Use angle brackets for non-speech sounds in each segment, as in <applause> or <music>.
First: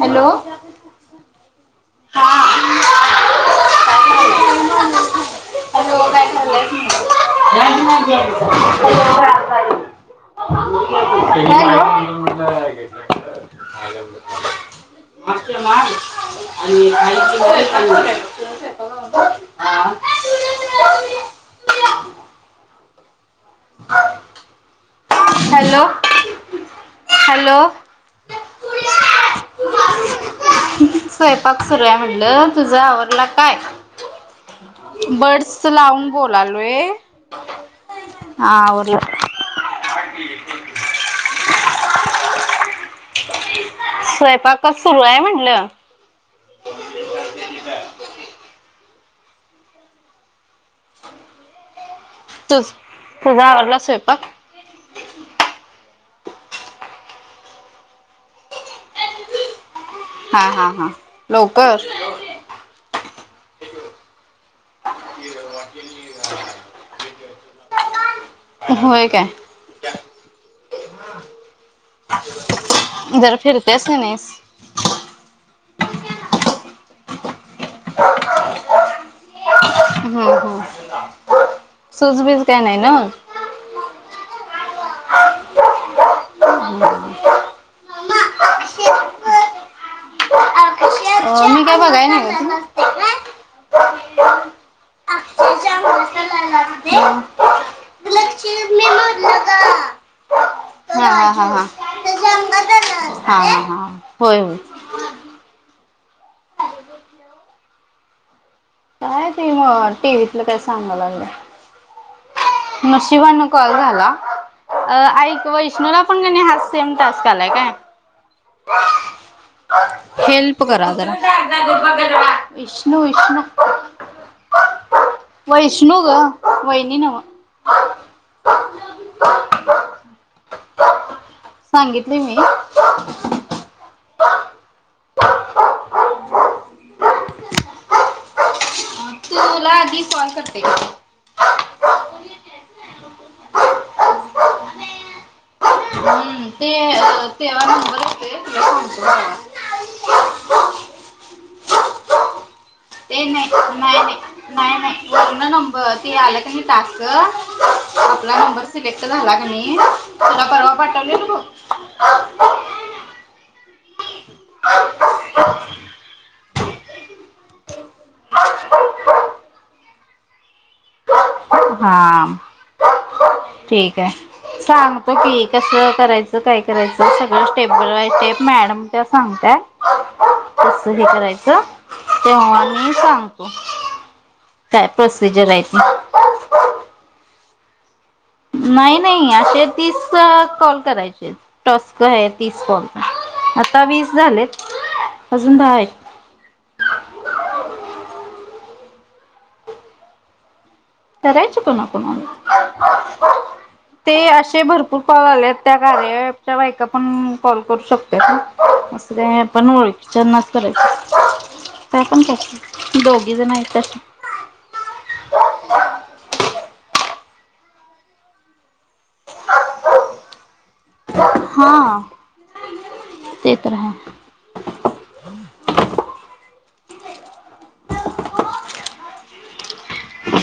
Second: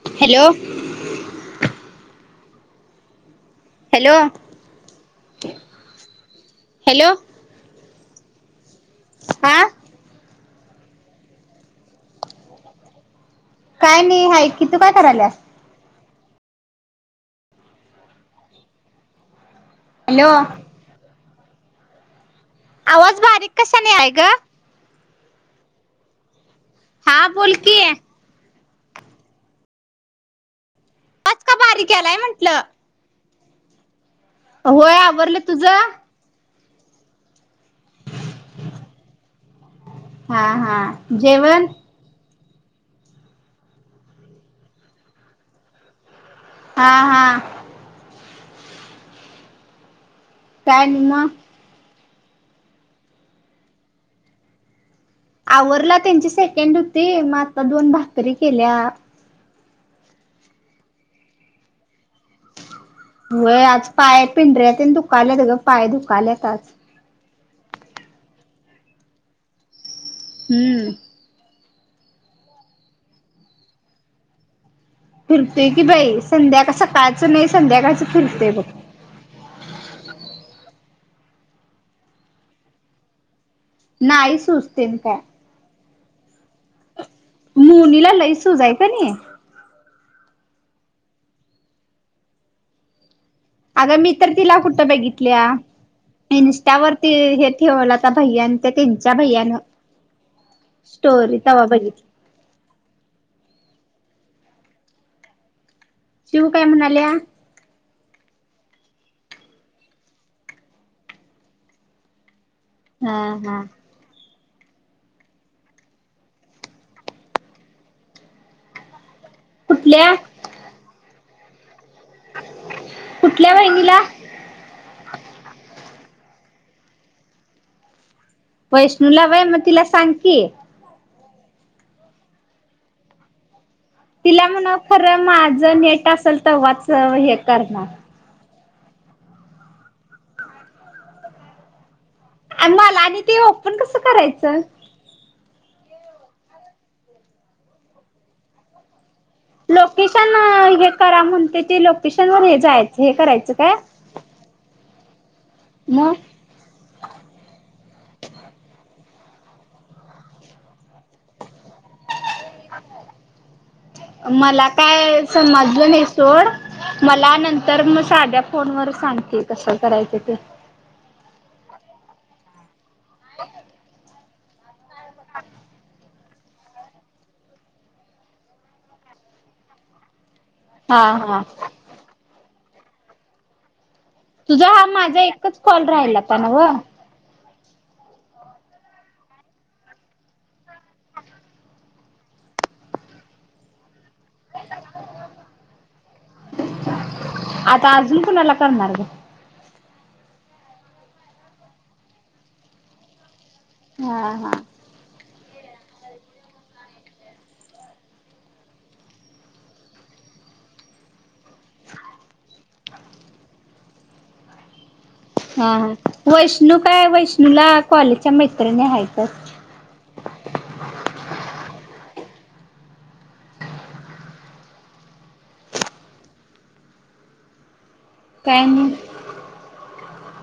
Hello <inaudible> hello hello hello <inaudible> आ <inaudible> काय नाही हाय की तू काय करायल्यास <inaudible> <inaudible> हॅलो आवाज बारीक कशान <unintelligible> ग हॅलो हा बोल हॅलो की आवाज का स्वयंपाक सुरू बारीक आहे यालाय म्हणलं म्हंटलं तुझ आवरल काय होय आवरलं बर्डस तुझं लावून बोलालोय हा आवरलं हा हा जेवण. स्वयंपाकच सुरू आहे म्हंटलं हा हा <inaudible> काय आणि म तुझ तुझा आवरला स्वयपाक आवरला त्यांची सेकंड होती म आता दोन भाकरी केल्या. हा हा हा लवकर व्हय आज पाय पिंढऱ्या तेन दुखाल्यात ग पाय दुखालेत आज होय काय हम्म जरा फिरत्यास का नाईस. फिरतोय की बाई संध्याकाळ सकाळचं नाही संध्याकाळच फिरतोय बघ. हम्म हम्म सूज बीज काही नाही ना नाही सूज तेन काय <inaudible> मोनी ला लई सूज हाय कणी अ मी काय बघाय नाय ओ अगं मी तर तिला कुठं बघितल्या अक्षरशः अंगाला लागते इन्स्टावरती हे ठेवलं ता लक्ष भैयान त्या मी त्यांच्या म्हटलं भैय्यान का हा हा हा बघितली हा हा हा होय होय शिवू काय म्हणाल्या काय ते म टीव्हीतलं काय सांगा लागल्या. हा नशिबां न हा कॉल झाला अं आईक वैष्णवी ला पण कणी हा सेम टास्क आलाय काय कुठल्या हेल्प करा ओ जरा <inaudible> विष्णु विष्णु कुठल्या वहिनीला वैष्णु ग वहिणी नव्ह वैष्णू ला वय म तिला सांग की. सांगितली मी तिला म्हण खरं माझं नेट असेल तेव्हाच हे करणार तूला आधी कॉल करते आणि मला आणि ते ओपन कसं करायचं हम्म ते अ तेव्हा नंबर येतोय तुला सांगतो तेव्हा लोकेशन हे करा म्हणते ते लोकेशन वर हे जायचं हे ते नाही करायचं काय नाही नाही नाही नाही ना नब मग ते आलं का टाक आपला नंबर सिलेक्ट झाला का नाही तुला परवा पाठवलेला बघ ह <unintelligible> मला काय समजल नाही सोड मला नंत तर मग साध्या फोनवर सांगते कसं करायचं ते हा ठीक आहे सांग होकी कसं करायचं काय करायचं सगळं स्टेप बाय स्टेप मॅडम त्या सांगतय कस हा हे हा करायचं तेव्हा मी सांगतो तुझा हा काय माझा प्रोसिजर एकच आहे ती कॉल राहिलाता न व नाही नाही असे तीस कॉल करायचे टस्क आहे तीस कॉलचा आता वीस झालेत अजून दहा आहे. आता अजून कुणाला करणार ग करायच कोणा कोणाला हा ते हा असे भरपूर कॉल आले त्या बायका पण कॉल करू शकते असं काही नाही पण ओळखीच्यांनाच करायच का पण कस दोघी जण आहेत कस हा हा वैष्णू काय वैष्णूला कॉलेजच्या मैत्रिणी आहेत हा ते तर आहे काय नि अ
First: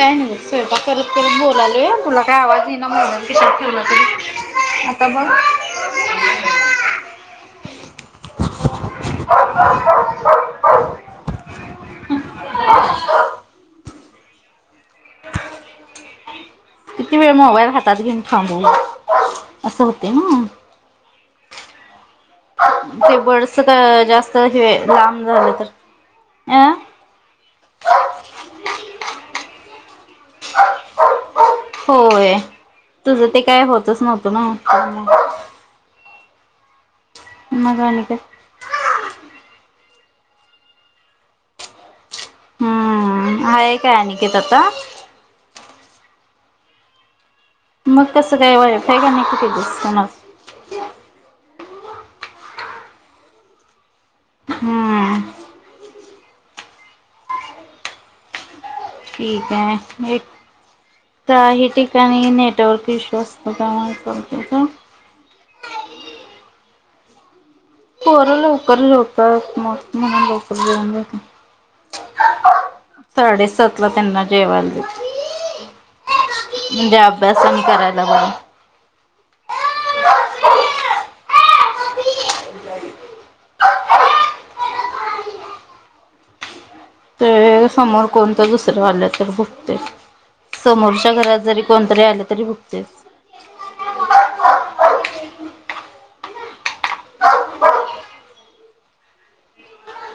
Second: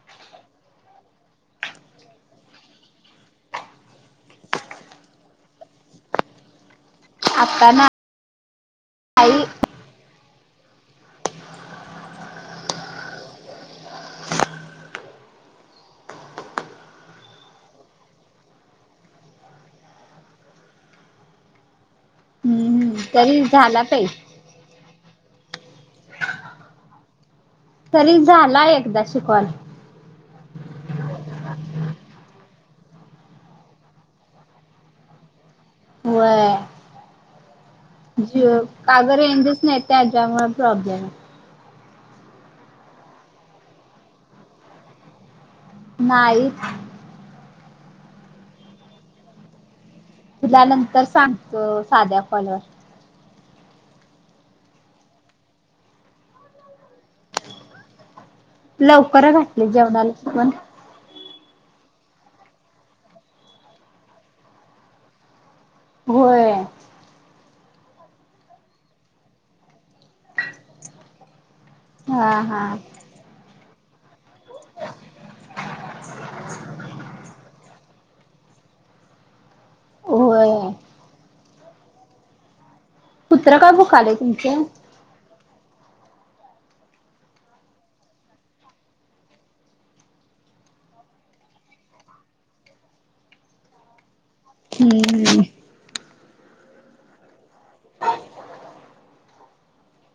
काय नाही स्वयंपाक करत करत बोलाले तुला काय आवाज ये ना म्हणून खिशात ठेवलं. आता बघ आता ना काई <unintelligible> <unintelligible> किती वेळ मोबाईल हातात घेऊन थांबू असं होते ना हम्म हम्म ते तरी बडच का झाला ताई जास्त लांब झालं तर अ तरी झाला एकदाशि कॉल होय तुझं ते काय होतच नव्हतं ना तर म व म मग <unintelligible> काग रेंजच नाही त्याच्यामुळे प्रॉब्लेम हम्म आहे काय अनिकेत आता नाही मग कसं काय वाय का कुठ दिस ना <unintelligible> तुला नंतर सांगतो साध्या कॉलवर हम् लवकर ठीक घातले आहे एक जेवणाला पण काही ठिकाणी नेटवर्क इश्यू असतो का होय होर लवकरच होता म्हणून लवकर जाऊन <unintelligible> हा हा साडेसात ला त्यांना जेवायला देते म्हणजे अभ्यासने करायला बघं <unintelligible> होय. कुत्र काय बुक आलेय तुमचे. ते समोर कोणत दुसऱ्यावाल्या तर भुकते. समोरच्या घरात जरी कोणतरी आले तरी भुकतंय हम्म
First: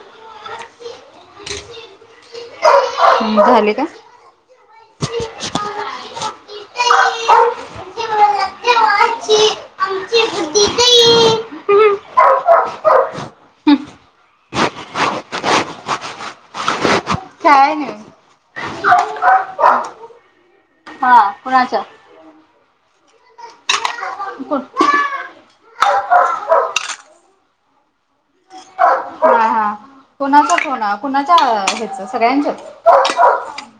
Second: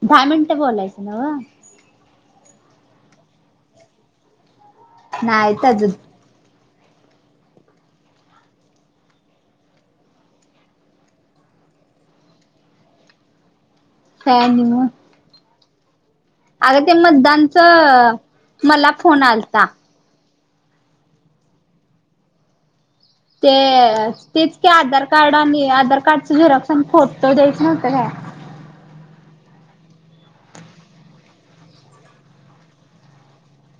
दहा मिनिटं बोलायचं ना व झाले का नायतच. आ ह मग अग ते म. दांच काय नाही मला फोन आलता. हा कुणाच. ते तेच कोण का आधार कार्ड आणि आधार कार्डच झेरक्स आणि फोटो द्यायच नव्हत का? हा हा कणाचा फोन कुणाच्या ह्याच सगळ्यांच्या.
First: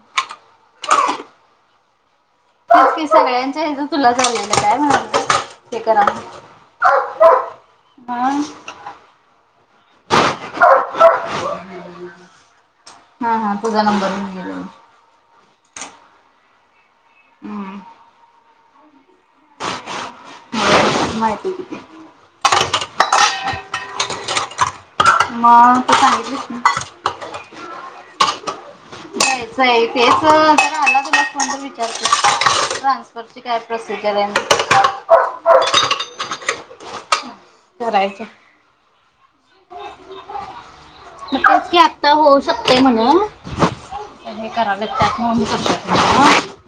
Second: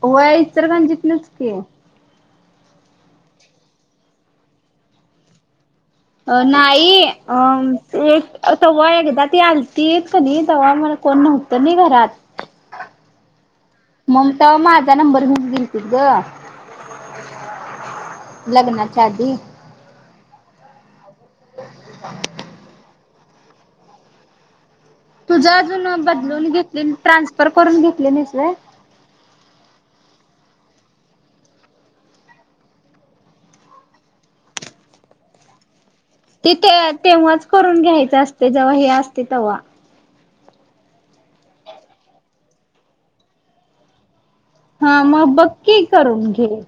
हो इ तरर पण जितलच की सगळ्यांच्या ह तुला झालेलं काय म्हणून ते करा अ नाही अ हा एक तवा्हा एकदा ती आलती का नाही तवा्हा मला कोण नव्हती. कमी घरात. हा हा पूझा नंबर गेले. जनाम बर म ब त ग. हम्म लग्णार डी. माहिती आहे कती. तुझं अजून बदलून घेतले ट्रान्सफर करून घेतले नसर. जायचय तेच तर आला तुला फोन तर विचारत ट्रान्सफर. शिकयत प्रोसिजरन. ते ते तेव्हाच करून घ्यायचं करायचं असते जेव्हा हे असते तेव्हा. नच की आता होऊ शकतेय म्हणून. करा हा मग वत्यात्म बघ कर की शकत करून घे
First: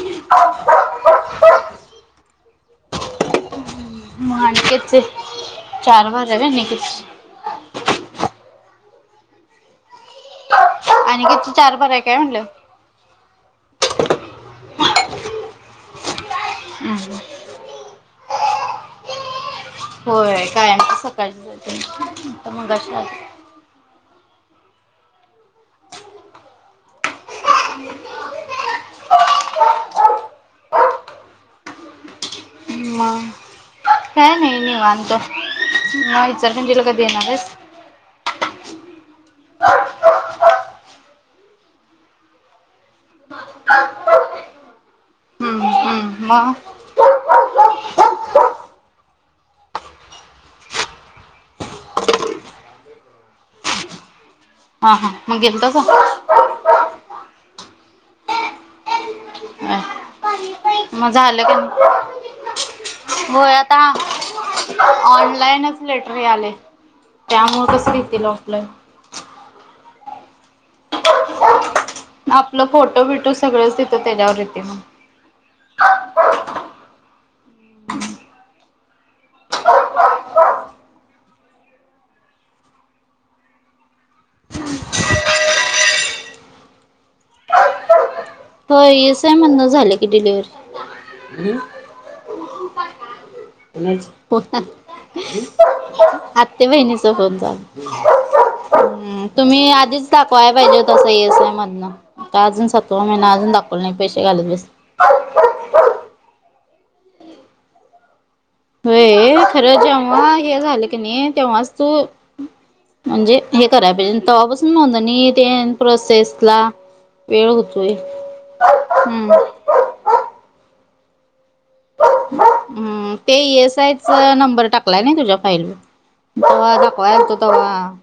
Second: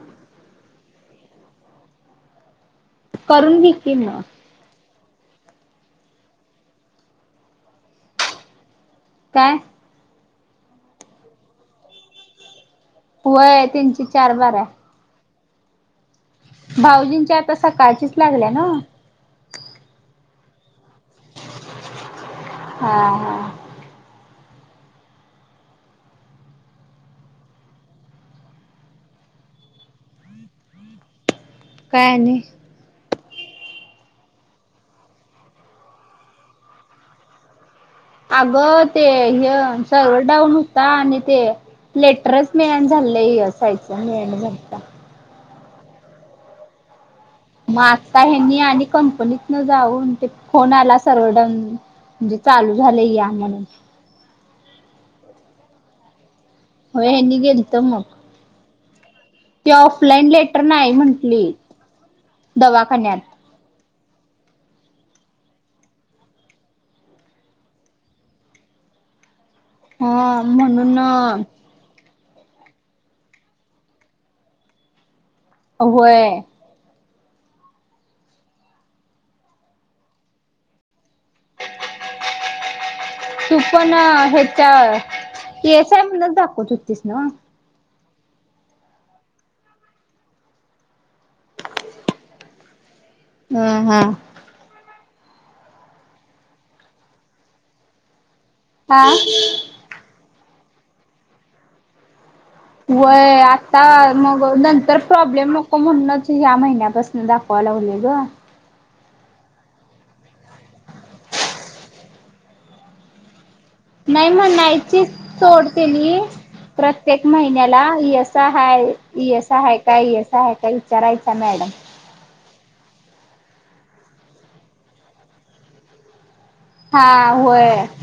<inaudible> करून घेततील मग. मा निकचे चार बजार रवे नि क. काय आणि कि त चार बर आहे काय म्हटलं. व तीनची चार बारा. भाऊजींची आता सकाळचीच लागल्या ना होय कायमच सकाळ मग हा अशा. हा <inaudible> काय नाही. मग काय नाही नाही वानतो म विचार तिला कधी येणारस. अगं ते हन सर्वर डाऊन हो. आणि ते लेटरच मिळन झालं असायचं मिळण झाता. ह ह मग आता हेनी आणि कंपनीत न जाऊन ते फोन आला सर्व डाऊन म्हणजे चालू झालं या म्हणून. हा हा मग गेल तच व हनी गेली तर मग. ती का ऑफलाईन लेटर नाही मग झालं म्हटली का दवाखान्यात. त्ताां. ऑनलाईनच लेटरी आले त्यामु कस घतील ऑफलाईन. हा म्हणून आपलं फोटो बिटो सगळंच देतं त्याच्यावर येते मग. अ होय तू पण ह्याच्या एसय म्हणच दाखव चुतीस ना. हो येस आहे म्हण झालं की डिलव्ह. हम्म <inaudible> हम्म आत्यबाहिनीचा फोन होता. आ हम्म तुम्ही आधीच दाखवाय पाहिजे तसा येसाय मधुन तसा अजून सातवा महिना व्हय अजून आता दाखवला नाही पैसे मग घालत बस नंतर प्रॉब्लेम नको म्हणूनच ह्या महिन्यापासून दाखवाव लागले ग, होय खरं जेव्हा हे झालं की नाही तेव्हाच तू म्हणजे, हे करायला पाहिजे नाही तेव्हा पासुन म्हणायची नोंदणी ते सोड तेनी प्रोसेस ला वेळ होतोय. काय आहे, काय ये हम्म येसाय आहे का, येसाय आहे का काय विचारायचा मॅडम, हम्म ते येसाय चा नंबर टाकलाय नाही तुझ्या फाईलवर, तेव्हा दाखवायला आलो हा होतो होय तेव्हा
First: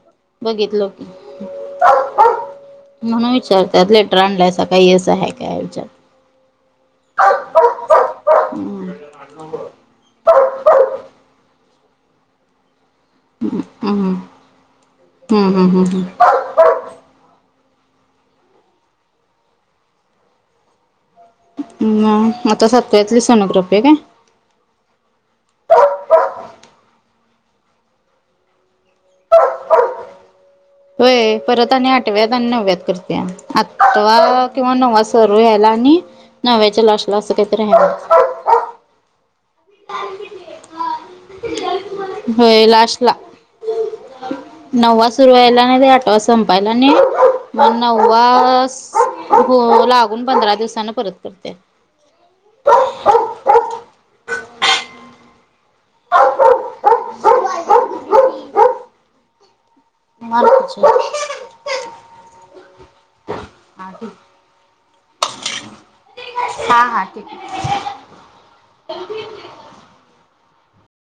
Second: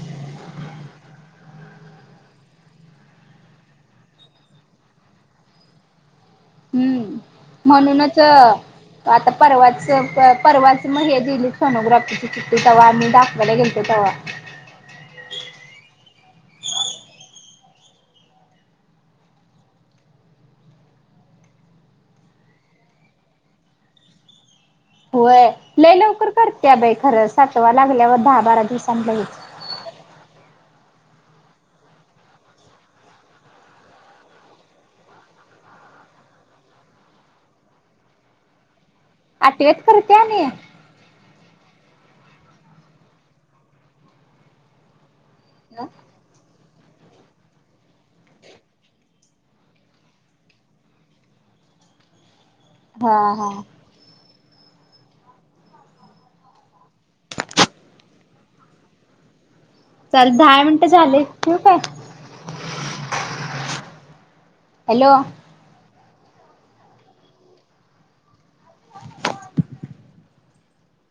बघितलं होते. म्हणून विचारतत लेटर आणलय का येसाय काही असं आहे काय विचारत. हम्म म्हणूनच हम्म आता परवाच परवाच मग हे दिली, सोनोग्राफी केली होती, तेव्हा आम्ही दाखवली होती. हम् हम्म हम्म हम् हम्म हम्, हम्म, आता सातव्यातील सोनोग्राफी आहे का? होय लय लवकर करते बाई खरं सातवा लागल्यावर दहा बारा दिवसांने लगेच, होय परत आणि आठव्यात आणि नव्यात करत्या आठवा किंवा नववा सरू यायला आणि नवव्याचा लास्ट ला असे काहीतरी आहे म्हणत्यात, आठव्यात करत्या आणि, व्हय लास्ट ला, नववा सुरू व्हायला आणि ते आठवा संपायला आणि मग नववा हो लागून पंधरा दिवसाांना परत करत्या, हा हा, <inaudible> चाल दहा मार्च मिनटं झाले, ठेवू का? हा हॅलो, हा हा ठीक आहे.